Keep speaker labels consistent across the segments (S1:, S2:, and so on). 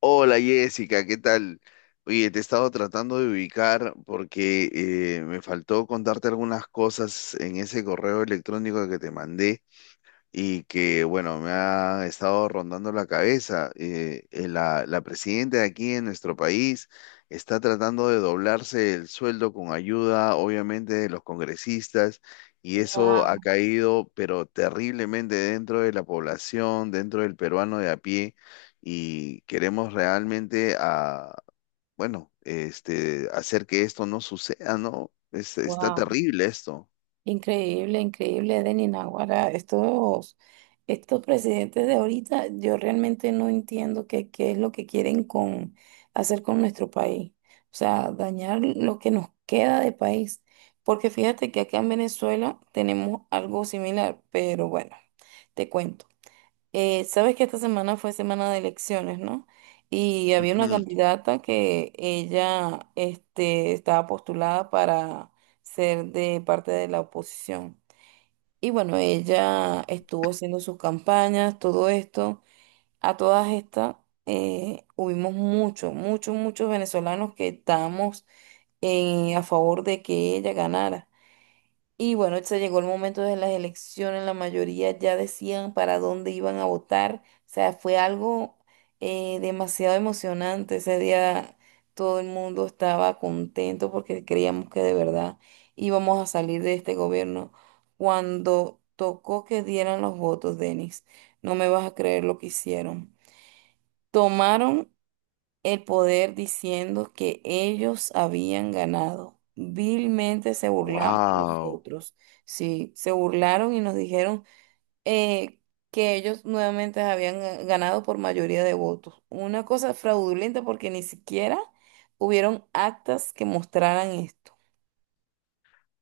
S1: Hola Jessica, ¿qué tal? Oye, te he estado tratando de ubicar porque me faltó contarte algunas cosas en ese correo electrónico que te mandé y que, bueno, me ha estado rondando la cabeza. La presidenta de aquí en nuestro país está tratando de doblarse el sueldo con ayuda, obviamente, de los congresistas, y eso ha
S2: Wow,
S1: caído, pero terriblemente dentro de la población, dentro del peruano de a pie, y queremos realmente a, bueno, hacer que esto no suceda, ¿no? Está
S2: wow,
S1: terrible esto.
S2: increíble, increíble, Denis Naguará. Estos presidentes de ahorita, yo realmente no entiendo qué es lo que quieren con hacer con nuestro país. O sea, dañar lo que nos queda de país. Porque fíjate que acá en Venezuela tenemos algo similar, pero bueno, te cuento. Sabes que esta semana fue semana de elecciones, ¿no? Y había una candidata que ella, este, estaba postulada para ser de parte de la oposición. Y bueno, ella estuvo haciendo sus campañas, todo esto. A todas estas, hubimos muchos, muchos, muchos venezolanos que estábamos a favor de que ella ganara. Y bueno, se llegó el momento de las elecciones, la mayoría ya decían para dónde iban a votar. O sea, fue algo demasiado emocionante. Ese día todo el mundo estaba contento porque creíamos que de verdad íbamos a salir de este gobierno. Cuando tocó que dieran los votos, Denis, no me vas a creer lo que hicieron. Tomaron el poder diciendo que ellos habían ganado. Vilmente se burlaban de los
S1: Wow.
S2: otros. Sí, se burlaron y nos dijeron eh, que ellos nuevamente habían ganado por mayoría de votos. Una cosa fraudulenta porque ni siquiera hubieron actas que mostraran esto.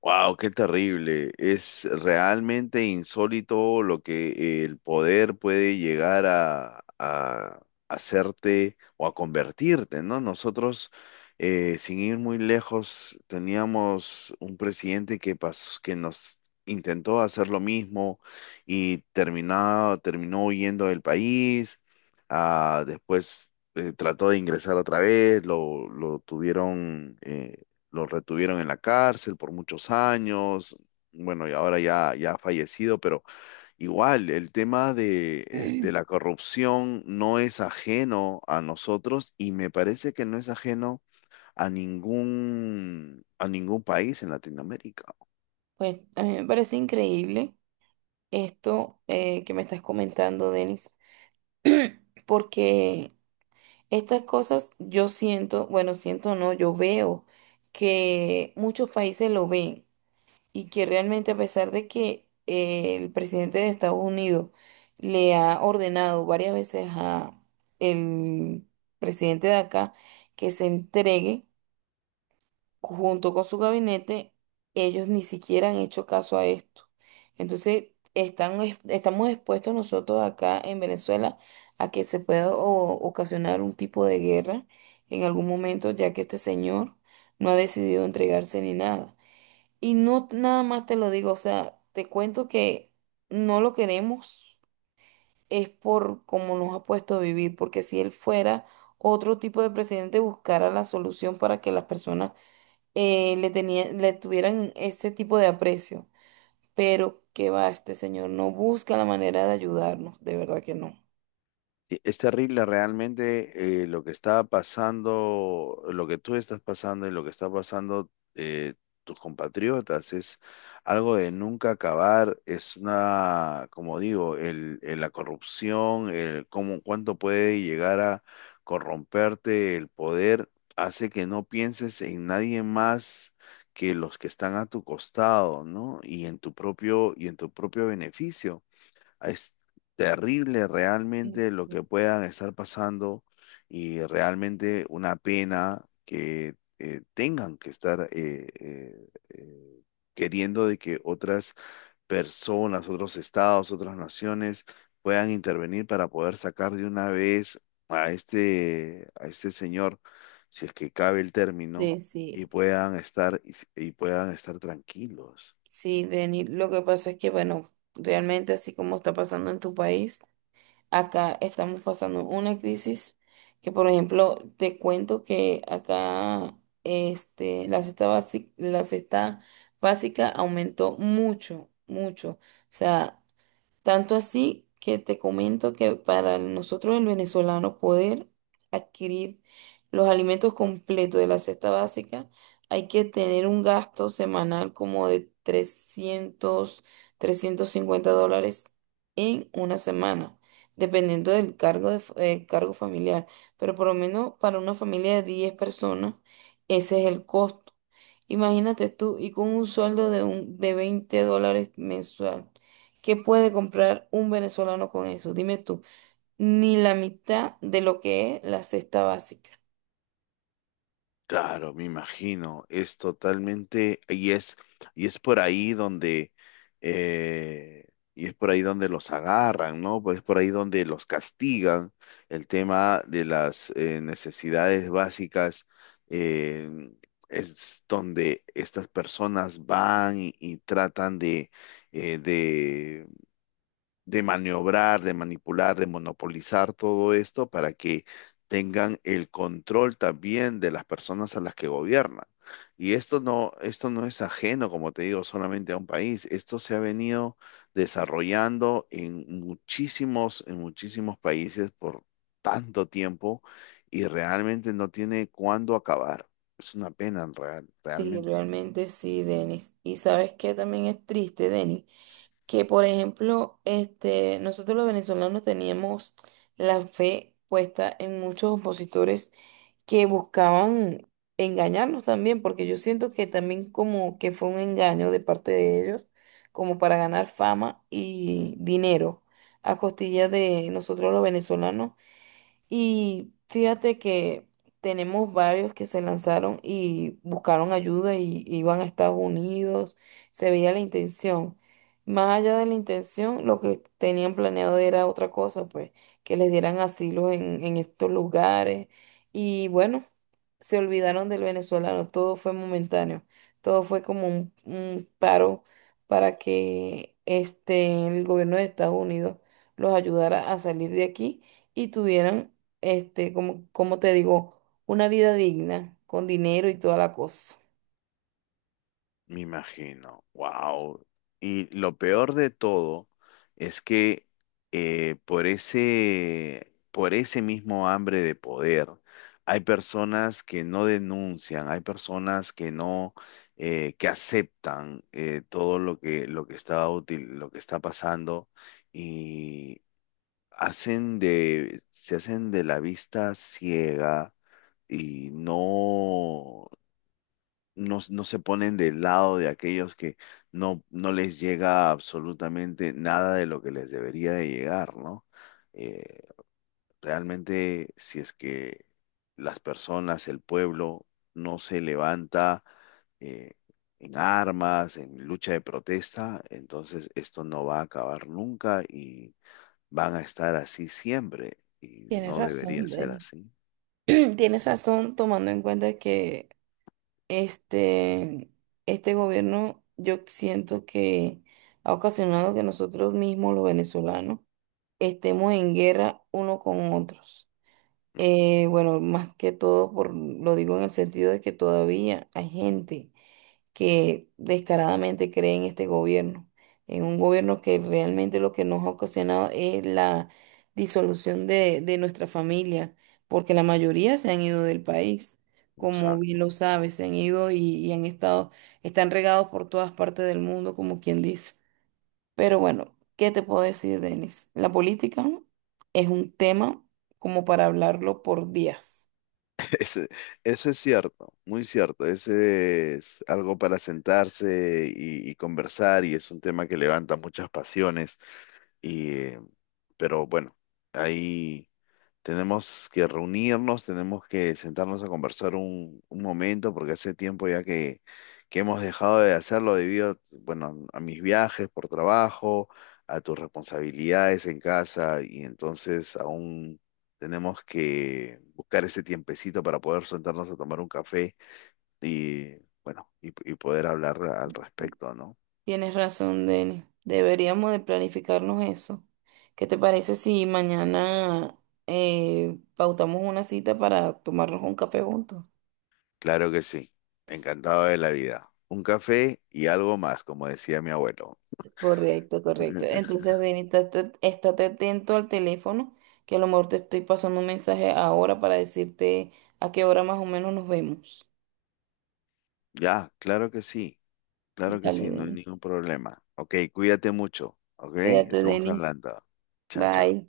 S1: Wow, qué terrible. Es realmente insólito lo que el poder puede llegar a hacerte o a convertirte, ¿no? Nosotros, sin ir muy lejos, teníamos un presidente que que nos intentó hacer lo mismo y terminó huyendo del país. Ah, después trató de ingresar otra vez, lo tuvieron. Lo retuvieron en la cárcel por muchos años, bueno, y ahora ya ha fallecido, pero igual el tema de
S2: Mm.
S1: la corrupción no es ajeno a nosotros y me parece que no es ajeno a ningún país en Latinoamérica.
S2: Pues a mí me parece increíble esto que me estás comentando, Denis, porque estas cosas yo siento, bueno, siento no, yo veo que muchos países lo ven y que realmente a pesar de que el presidente de Estados Unidos le ha ordenado varias veces a el presidente de acá que se entregue, junto con su gabinete, ellos ni siquiera han hecho caso a esto. Entonces, estamos expuestos nosotros acá en Venezuela a que se pueda ocasionar un tipo de guerra en algún momento, ya que este señor no ha decidido entregarse ni nada. Y no nada más te lo digo, o sea, te cuento que no lo queremos, es por cómo nos ha puesto a vivir, porque si él fuera otro tipo de presidente, buscara la solución para que las personas, le tuvieran ese tipo de aprecio. Pero qué va, este señor no busca la manera de ayudarnos, de verdad que no.
S1: Sí, es terrible realmente lo que está pasando, lo que tú estás pasando y lo que está pasando, tus compatriotas. Es algo de nunca acabar. Es una, como digo, la corrupción, el cómo, cuánto puede llegar a corromperte el poder, hace que no pienses en nadie más que los que están a tu costado, ¿no? Y en tu propio, y en tu propio beneficio. Es terrible
S2: No
S1: realmente lo
S2: sé.
S1: que puedan estar pasando y realmente una pena que tengan que estar queriendo de que otras personas, otros estados, otras naciones puedan intervenir para poder sacar de una vez a este señor, si es que cabe el término,
S2: Sí,
S1: y
S2: sí,
S1: puedan estar y puedan estar tranquilos.
S2: sí, Deni, lo que pasa es que, bueno, realmente así como está pasando en tu país, acá estamos pasando una crisis que, por ejemplo, te cuento que acá este, la cesta básica aumentó mucho, mucho. O sea, tanto así que te comento que para nosotros el venezolano poder adquirir los alimentos completos de la cesta básica, hay que tener un gasto semanal como de $350 en una semana, dependiendo del cargo, cargo familiar. Pero por lo menos para una familia de 10 personas, ese es el costo. Imagínate tú, y con un sueldo de $20 mensual. ¿Qué puede comprar un venezolano con eso? Dime tú, ni la mitad de lo que es la cesta básica.
S1: Claro, me imagino, es totalmente, y es por ahí donde, eh, y es por ahí donde los agarran, ¿no? Pues es por ahí donde los castigan, el tema de las necesidades básicas, eh, es donde estas personas van y tratan de, eh, de de maniobrar, de manipular, de monopolizar todo esto para que tengan el control también de las personas a las que gobiernan. Y esto no es ajeno, como te digo, solamente a un país. Esto se ha venido desarrollando en muchísimos países por tanto tiempo y realmente no tiene cuándo acabar. Es una pena, en
S2: Sí,
S1: realmente.
S2: realmente sí, Denis. Y sabes que también es triste, Denis, que por ejemplo, este, nosotros los venezolanos teníamos la fe puesta en muchos opositores que buscaban engañarnos también, porque yo siento que también como que fue un engaño de parte de ellos, como para ganar fama y dinero a costilla de nosotros los venezolanos, y fíjate que tenemos varios que se lanzaron y buscaron ayuda y iban a Estados Unidos. Se veía la intención. Más allá de la intención, lo que tenían planeado era otra cosa, pues, que les dieran asilo en estos lugares. Y bueno, se olvidaron del venezolano. Todo fue momentáneo. Todo fue como un paro para que este, el gobierno de Estados Unidos los ayudara a salir de aquí y tuvieran este, como, como te digo, una vida digna, con dinero y toda la cosa.
S1: Me imagino, wow. Y lo peor de todo es que por ese mismo hambre de poder, hay personas que no denuncian, hay personas que no, que aceptan todo lo que está útil, lo que está pasando y se hacen de la vista ciega y no se ponen del lado de aquellos que no les llega absolutamente nada de lo que les debería de llegar, ¿no? Eh, Realmente, si es que las personas, el pueblo, no se levanta eh, en armas, en lucha de protesta, entonces esto no va a acabar nunca y van a estar así siempre y
S2: Tienes
S1: no debería
S2: razón,
S1: ser
S2: Denny.
S1: así.
S2: Tienes razón, tomando en cuenta que este, este gobierno, yo siento que ha ocasionado que nosotros mismos, los venezolanos, estemos en guerra uno con otros.
S1: Ujú.
S2: Bueno, más que todo, por, lo digo en el sentido de que todavía hay gente que descaradamente cree en este gobierno, en un gobierno que realmente lo que nos ha ocasionado es la disolución de nuestra familia, porque la mayoría se han ido del país, como bien
S1: Exacto.
S2: lo sabes, se han ido y han estado, están regados por todas partes del mundo, como quien dice. Pero bueno, ¿qué te puedo decir, Denis? La política es un tema como para hablarlo por días.
S1: Ese- Eso es cierto, muy cierto. Ese es algo para sentarse y conversar y es un tema que levanta muchas pasiones. Y, eh, pero bueno, ahí. Tenemos que reunirnos, tenemos que sentarnos a conversar un momento, porque hace tiempo ya que hemos dejado de hacerlo debido, bueno, a mis viajes por trabajo, a tus responsabilidades en casa, y entonces aún tenemos que buscar ese tiempecito para poder sentarnos a tomar un café y, bueno, y poder hablar al respecto, ¿no?
S2: Tienes razón, Denis. Deberíamos de planificarnos eso. ¿Qué te parece si mañana pautamos una cita para tomarnos un café juntos?
S1: Claro que sí, encantado de la vida. Un café y algo más, como decía mi abuelo.
S2: Correcto, correcto. Entonces, Denis, estate atento al teléfono, que a lo mejor te estoy pasando un mensaje ahora para decirte a qué hora más o menos nos vemos.
S1: Ya, claro que
S2: Dale,
S1: sí, no hay
S2: Denis.
S1: ningún problema. Ok, cuídate mucho, ok,
S2: Cuídate,
S1: estamos
S2: Denis.
S1: hablando. Chao, chao.
S2: Bye.